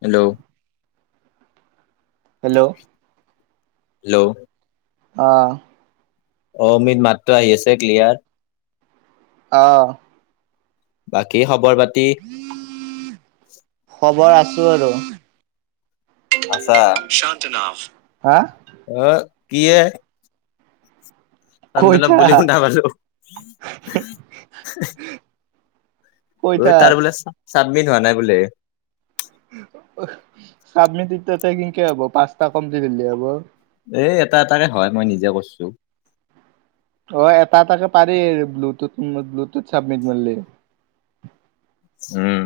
Hello hello hello অ অ মিদ মাতটো আহি আছে ক্লিয়াৰ অ বাকী খবৰ পাতি খবৰ আছো আৰু আছা হা অ কি এ কৈ আন্দলক থাক, বুলি শুনা পালো। কৈ থাক। তাৰ বোলে চাব চাবমিট হোৱা নাই বোলে। চাবমিত এতিয়া তাৰ কিনকে হ'ব পাঁচটা কমপ্লিট হলে হব। এ এটা এটাকে হয় মই নিজে কইছো। অ এটা এটাকে পাৰি ব্লুুটুট ব্লুটুথ চাবমিট মাৰিলে। উম।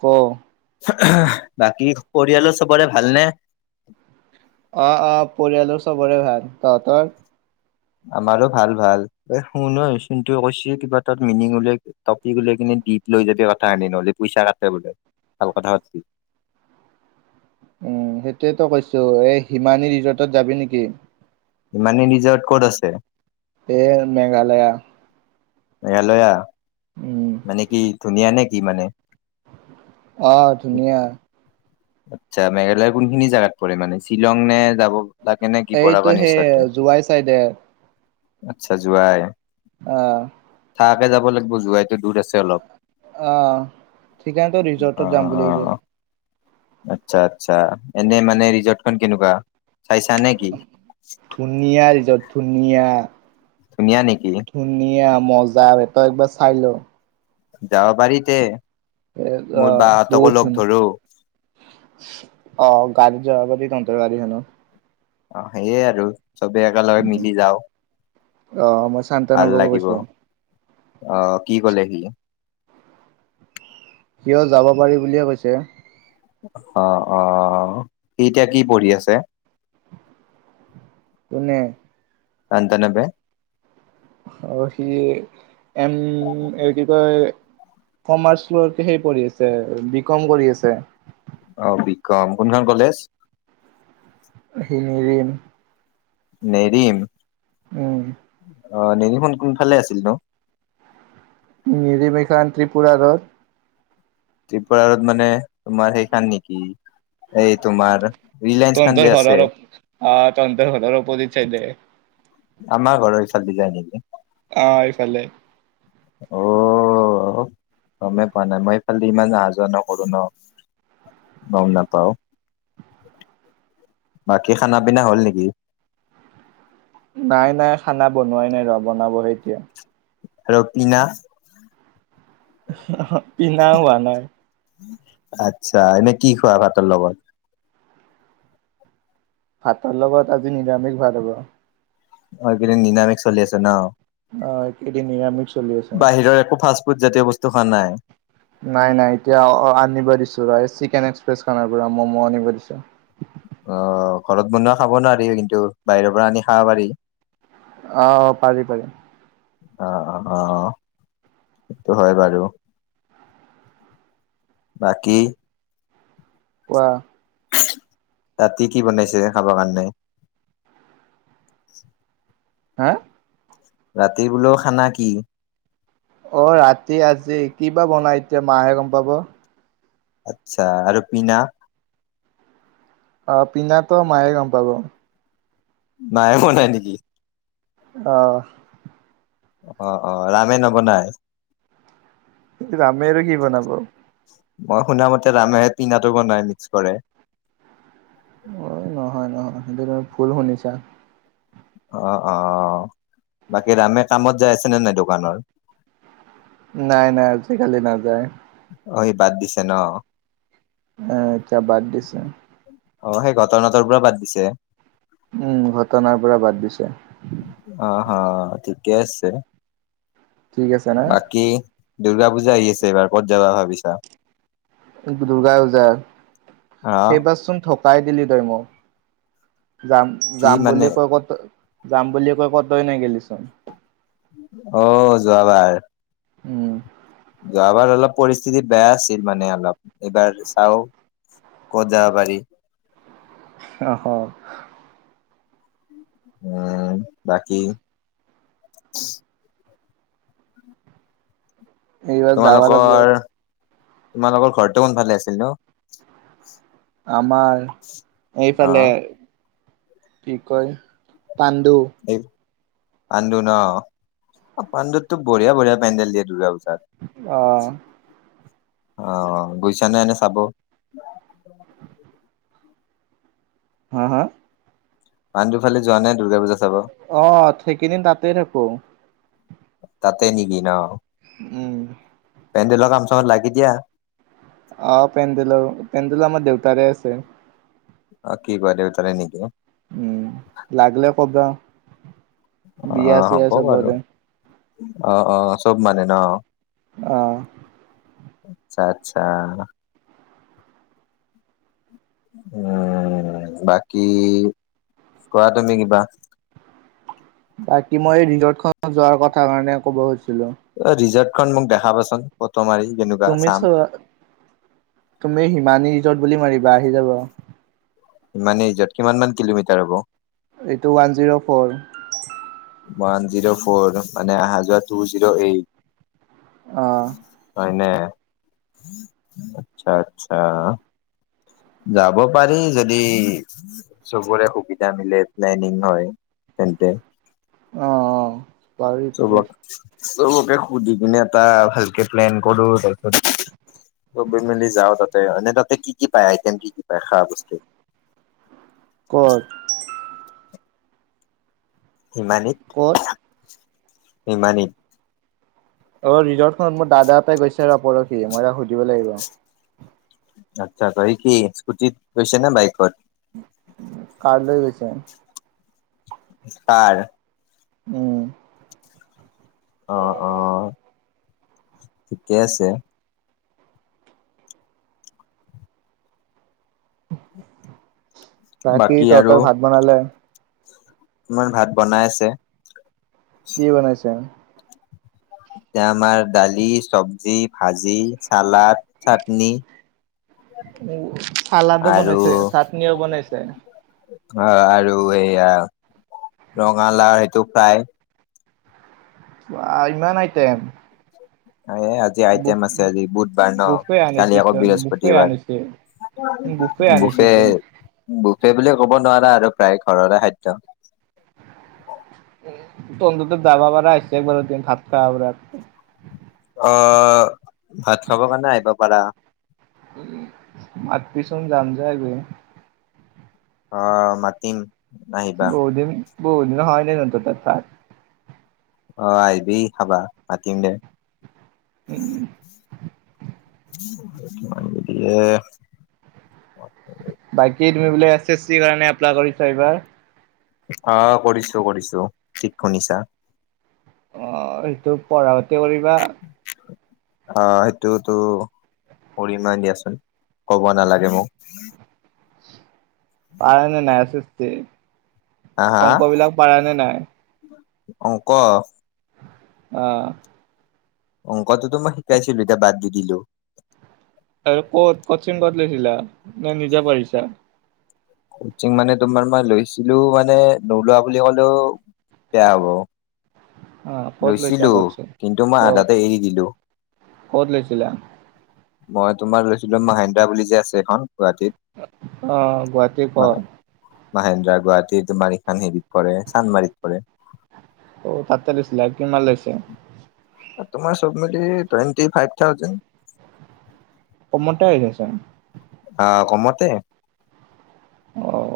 ক বাকী পৰিয়ালৰ চবৰে ভালনে? অ অ পৰিয়ালৰ চবৰে ভাল, তহঁতৰ? আমাৰো ভাল ভাল, এ শুন এই চিনটোৱে কৈছ কিবা তাত মিনিং উলিয়াই টপিক উলিয়াই কিনে দীপ লৈ যাবি কথা আনে নহ'লে পইচা কাটে বোলে ভাল কথা পাটবি। উম সেইটোয়েতো কৈছো এই হিমানী ৰিজৰ্টত যাবি নেকি? হিমানী ৰিজৰট ক'ত আছে? এই মেঘালয়া। মেঘালয়া, উম, মানে কি ধুনীয়া নে কি মানে? অ ধুনীয়া। আচ্ছা মেঘালয়ৰ কোনখিনি জাগাত পৰে মানে শ্বিলং নে যাব লাগে নে কি বৰা এইটো পানীৰ সেই ওচৰতে জোৱাই চাইডে আচ্ছা যোৱাই। অহ। থাকাকে যাব লাগিব যোৱাইটো দূৰ আছে অলপ। অ সেইকাৰণেটো অ ৰিজৰ্টত যাম বুলি ভাবিছো। আচ্ছা আচ্ছা এনে মানে ৰিজৰ্টখন কেনেকুৱা চাইছা নে কি? ধুনীয়া ৰিজত ধুনীয়া। ধুনীয়া নেকি? ধুনীয়া মজা বে তই একবাৰ চাই ল। যাব পাৰিতে, এ অ মোৰ বা বহুত সতকো লগ ধুনীয়া ধৰো। অ গাড়ীত যাব পাৰি তহঁতৰ গাড়ীখনত। অ সেয়ে আৰু। চবেই একেলগে মিলি যাও, অ মই ভাল শান্তনবকো লাগিব। কৈছো অ কি কলে সি? সিও যাব পাৰি বুলিয়ে কৈছে। অ অ সি এতিয়া কি পঢ়ি আছে? কোনে? আন্তানবে? অ সি এম এই কি কয় কমাৰ্চ লৈ সেই পঢ়ি আছে বি কম কৰি আছে। অ বি কম, কোনখন কলেজ? শিঙৰী। নেৰিম। উম। অ নেৰিম খন কোনফালে আছিল নো? নিৰিম এইখন ত্ৰিপুৰা ৰদ। ত্ৰিপুৰাৰ'দ মানে তোমাৰ সেইখন নেকি? এই তোমাৰ ৰিলায়েন্সখান তহঁতৰ যে ঘৰৰ আছে। আহ তহঁতৰ ঘৰৰ অপজিত চাইডে আমাৰ ঘৰৰ ইফালেদি যায় নেকি? অঁ' এইফালে। অঁ' গমে পোৱা নাই, মই সেইফালেদি ইমান অহা যোৱা নকৰো ন। গম নাপাও। বাকী খানা পিনা হ'ল নেকি? নাই নাই খানা বনোৱাই নাই ৰ' বনাবহে এতিয়া। আৰু পিনা? পিনাও হোৱা নাই। আচ্ছা' এনেই কি খোৱা ভাতৰ লগত? ভাতৰ লগত আজি নিৰামিষ ভাত হ'ব। অঁ' এইকেইদিন নিৰামিষ চলি আছে ন' অ এইকেইদিন নিৰামিষ চলি আছে বাহিৰৰ একো ফা ফ্ৰোত জাতীয় বস্তু খোৱা নাই? নাই নাই, এতিয়া আনিব দিছো চিকেন এক্সপ্ৰেছ খনৰ পৰা ম'ম' আনিব দিছো। অঁ' ঘৰত বনোৱা খাব নোৱাৰিবা কিন্তু বাহিৰৰ পৰা আনি খাব পাৰি? অঁ' পাৰি পাৰি। অঁ' অঁ' সেইটো হয় বাৰু। বাকী? কোৱা? ৰাতি কি বনাইছে খাবৰ কাৰণে? হা? ৰাতি বোলো খানা কি? অঁ' ৰাতি আজি কি বা বনাই এতিয়া মাহে গম পাব। আচ্ছা আৰু পিনা? অঁ' পিনাতো মায়ে গম পাব। মায়ে বনাই নেকি? অঁ'। অঁ' অঁ' ৰামে নবনাই? ৰামে আৰু কি বনাব। মই শুনা মতে ৰামেহে পিনাটো বনাই মিক্স কৰে। অঁ' নহয় নহয়, সেইটো তুমি ভুল শুনিছা। অঁ অঁ' বাকী ৰামে কামত যাই আছেনে নাই দোকানৰ? নাই নাই, আজিকালি নাযায়। অঁ সি বাদ দিছে ন'? এ এতিয়া বাদ দিছে। অঁ' সেই ঘটনাটোৰ পৰা বাদ দিছে? উমঁ' ঘটনাৰ পৰা বাদ দিছে। অঁ' হা, ঠিকে আছে, ঠিক আছে না বাকি। দুৰ্গা পূজা আহি আছে এবাৰ ক'ত যাবা ভাবিছা? দুৰ্গা পূজা, হা এইবাচোন থ খাই দিলি তই মোক, যাম কি যাম মানে বুলি কৈ ক'ত যাম বুলি কৈ ক'ত তই নগলিচোন। অঁ' যোৱাবাৰ। উমঁ'। যোৱাবাৰ অলপ পৰিস্থিতি বেয়া আছিল মানে অলপ এইবাৰ চাওঁ। কত যাব পাৰি। অ অ। অ বাকি - এইবাৰ যাবা লাগব তোমালোকৰ তোমালোকৰ ঘৰটো কোন ফালে আছিল নো? আমাৰ এইফালে অ' কি কয় পাণ্ডু। এই পাণ্ডু ন পাণ্ডুততো বঢ়িয়া বঢ়িয়া পেণ্ডেল দিয়ে দুৰ্গা পূজাত। অ। অ, গৈছা নে এনেই চাব? হা হা? পাণ্ডু ফালে যোৱা নে দুৰ্গা পুজা - অ সেইকেইদিন তাতেই থাকো। তাতে নেকি ন? উম। পেন্ডেলৰ কাম চামত লাগি দিয়া? আহ পেন্ডেলৰো পেন্ডেলো আমাৰ দেউতাৰে আছে। অ কি কয় দেউতাৰে নেকি? উম, লাগিলে ক'বা বিয়া অ' চিয়া হ'ব বাৰু। চবতে। অ অ চব মানে ন? অ। আচ্ছা আচ্ছা। উম, বাকী কোৱা তুমি কিবা। বাকী মই এই ৰিজাৰ্ভখনৰ যোৱাৰ কথা কাৰণে ক'ব খুজিছিলো। ৰিজৰ্টখন মোক দেখাবাচোন ফটো মাৰি কেনেক- তুমি চোৱা, তুমি হিমানী ৰিজৰ্ট বুলি মাৰিবা আহি যাব। হিমানী ৰিজৰ্ট, কিমান মান কিলোমিটাৰ হ'ব? এইটো one zero four. One zero four মানে অহা যোৱা টু জিৰ' এইট। অ হয় নে, আচ্ছা আচ্ছা। যাব পাৰি যদি - চবৰে সুবিধা মিলে প্লেনিং হয় তেন্তে। অ অ। পাৰি পাৰি চবক চবকে সুধি কিনে এটা ভালকে প্লেন কৰো তাৰ পিছত - চবেই মিলি যাওঁ তাতে। এনেই তাতে কি কি পায় আইটেম কি কি পায় খোৱা বস্তু? কত? হিমানীত? ক'ত? হিমানীত? অ ৰিজৰ্টখনত মোৰ দাদা এটা গৈছে ৰ পৰখি মই তাক সুধিব লাগিব। আচ্ছা, ত সি কি স্কুটিত গৈছে নে বাইকত? কাৰ লৈ গৈছে। কাৰ? উম। অ অ, ঠিকেই আছে। বাকী তহঁতৰ ভাত বনালে? মায়ে ভাত বনাই আছে। কি বনাইছে? এতিয়া আমাৰ দালি, চবজি, ভাজি, চালাড, চাটনি অ চালাদো বনাইছে চাটনিও বনাইছে আ আৰু এয়া ৰঙালাও সেইটো ফ্ৰাই বাআ ইমান আইটেম এ আজি আইটেম আছে আজি বুধবাৰ ন বুফে কালি আনিছে আকৌ বুফে বৃহস্পতিবাৰ আনিছে আনিছে বুফে চোন বুফে বুলি ক'ব নোৱাৰা আৰু প্ৰায় ঘৰৰে খাদ্য এটো অন্তত্ব দাবা বাৰা আইছে একবাৰ দিন ভাত খাৱাবোৰক অ ভাত খাব কাৰণে আহিব পাৰা মাতবি চোন যাম যাই গৈকেনে অ মাতিম আহিবা বহু দিন বহুদিন হয় নে নাই তহঁতৰ তাত অ আইবি খাবা মাতিম দে মানু দিয়ে বাকী তুমি বোলে এছ এছ চিৰ কাৰণে এপ্লাই কৰিছা এইবাৰ অ কৰিছো কৰিছো ঠিক শুনিছা অ সেইটো পঢ়া পাতি কৰিবা অ সেইটোতো পৰিমেই দিয়াচোন ক'ব নালাগে মোক পাৰা নে নাই এচ এচ টি হা হা অংক বিলাক পাৰা নে নাই অংক অ অংকটোতো মই শিকাইছিলো এতিয়া বাদ দি দিলো আৰু ক'ত কোচিং কত লৈছিলা নে নিজে পঢ়িছা কচিং মানে তোমাৰ মই লৈছিলো মানে নোলোৱা বুলি ক'লেও বেয়া হব অ ক'ত লৈছা লৈছিলো কচিং কিন্তু ক'ত মই আধাতে এৰি দিলো ক'ত লৈছিলা মই তোমাৰ লৈছিলো মাহেন্দ্ৰা বুলি যে আছে এখন গুৱাহাটীত অ গুৱাহাটীৰ কৰ মাহেন্দ্ৰা গুৱাহাটীত তোমাৰ ইখান হেৰিত পৰে চানমাৰীত পৰে অ তাতে লৈছিলা কিমান লৈছে তোমাৰ চব মিলি টুৱেণ্টি ফাইভ থাউজেণ্ড কমতে হৈছেচন আ কমতে অঁ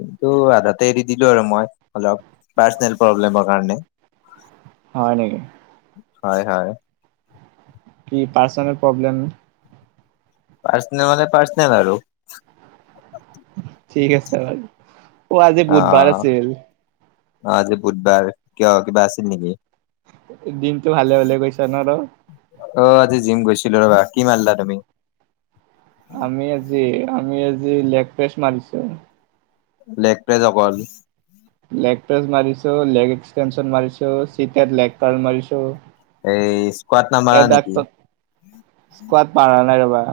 কিন্তু আধাতে এৰি দিলো আৰু মই অলপ পাৰ্চেনেল প্ৰব্লেমৰ কাৰণে [unintelligible] হয় নিকি হয় হয় কি পাৰ্চেনেল প্ৰব্লেম পাৰ্চেনেল মানে পাৰ্চেনেল আৰু ঠিক আছে বাৰু আজি অ বুধবাৰ অ অ আছিল আজি বুধবাৰ কিয় কিবা আছিল নিকি দিনটো ভালে হলে গৈছে ন আৰ অ আজি জিম গৈছিলো ৰবা কি মাৰলা তুমি আমি আজি আমি আজি লেগ পেচ মাৰিছো লেগপেজ অকল লেগ প্ৰেচ মাৰিছো লেগ এক্সটেনশন মাৰিছো চিতে লেগ কাৰ্ মিৰিছো। এই স্কোৱাড নামাৰা নেকি? স্কোৱাত পাৰা নাই ৰ'বা।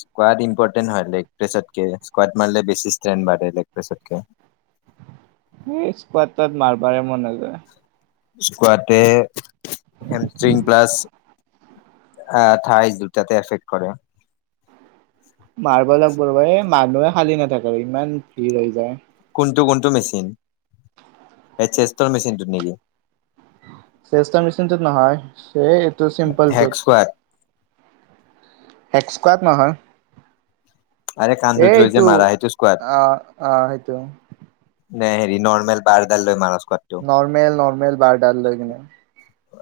স্কোৱাড ইম্পৰ্টেণ্ট হয় লেগ প্ৰেছতকে স্কোৱাড মাৰে বেছি ষ্ট্ৰেন বাঢ়ে লেগ প্ৰেছতকে। সেই স্কাৱাত মাৰবা ৰে মন নাযায়। স্কোৱাতে হেমষ্ট্ৰিং প্লাছ আহ ঠাইজ দুটাতে এফেক্ট কৰে। মাৰবা লাগবো ৰবা এ মানুহে খালী নাথাকে ইমান ভিৰ হৈ যায়। কোনটো কোনটো মেচিন? এই চেষ্টৰ মেচিনটো নেকি? চেষ্টৰ মেচিনটোত নহয় এইটো চিম্পলটোত হেগস্কোৱাট হেগস্কোৱাট নহয়। আৰে কান্ধুত লৈ যে এইটো মাৰা সেইটো স্কোৱাড অ অ সেইটো। নে হেৰি নৰ্মেল বাৰডাল লৈ মাৰা স্কুৱাত। নৰ্মেল নৰ্মেল বাৰ ডাল লৈ কিনে।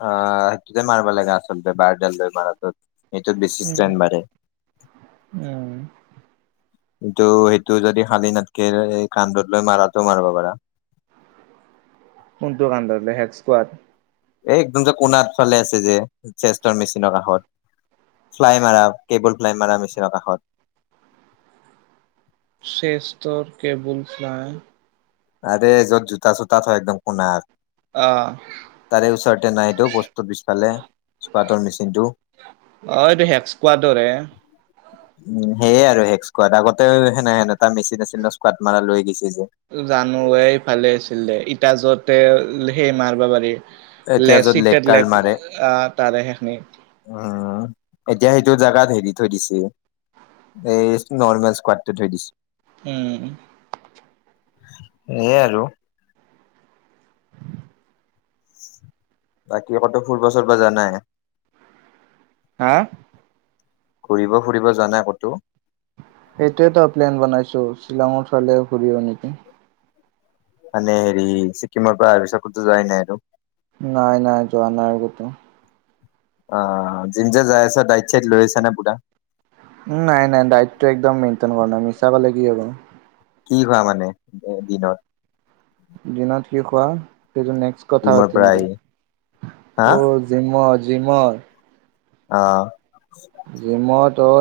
আহ সেইটোতে মাৰিব লাগে আচলতে বাৰডাল মাৰাটোত এইটোত বেছি উম। ট্ৰেন বাঢ়ে। উম। কিন্তু সেইটো যদি শালি নাথকে কান্ধত লৈ মাৰাটো মাৰিব পাৰা। কোনটো কানধত লয় হেটস্কোৱাত? এই একদম যে কোণাত ফালে আছে যে চেষ্টৰ মেচিনৰ কাষত, ফ্লাই মাৰা কেবল ফ্লাই মাৰা মেছিনৰ কাষত। চেষ্টতৰ কেবুল ফ্লাই। আৰে য'ত জোতা চোতা থয় একদম কোনাত। অহ। তাৰে ওচৰতে নাইটো পষ্ট অফিচ খালে স্কুৱাতৰ মেচিনটো। অহ এইটো হেক্স স্কোৱাতৰ হে। উম সেয়ে আৰু হেক্সস্কোৱাত আগতেও সেনে সেন তাৰ মেচিন আছিল ন স্কোৱাাদ মাৰা লৈ গৈছে যে। জানো এইফালে আছিলে ইটাজতে সেই মাৰিব পাৰি। এতিয়া য'ত লেগ লেচিতেক কাৰ্ড মাৰে আহ তাৰে সেইখিনি। উম এতিয়া সেইটো জোগাত হেৰি থৈ দিছে এই নৰ্মেল স্কোৱাতটো থৈ দিছে। উম। সেয়ে আৰু বাকী কতো ফুৰিব চুৰিব যোৱা নাই? হা ঘূৰিব ফুৰিব যোৱা নাই ক'তো? এইটোৱেটো প্লেন বনাইছো শ্বিলাঙৰ ফালে ঘূৰিব নেকি। মানে হেৰি ছিক্কিমৰ পৰা অহা পাছত কটো যোৱ নাই আৰু। নাই নাই যোৱা নাই কটো। অ জিম্ যে যাই আছে দাইত চাইত লৈ আছ নে পুৰা? নাই নাই ডাইটটো একদম মেইনটেইন কৰা নাই মিছা কালে কি হ'ব। কি খোৱা মানে এ দিনত? দিনত কি খোৱা সেইটো নেক্স কথা জিমৰ পাতিম পৰা দে আহি হা অ জিমৰ জিমৰ। অহ। জিমত অ।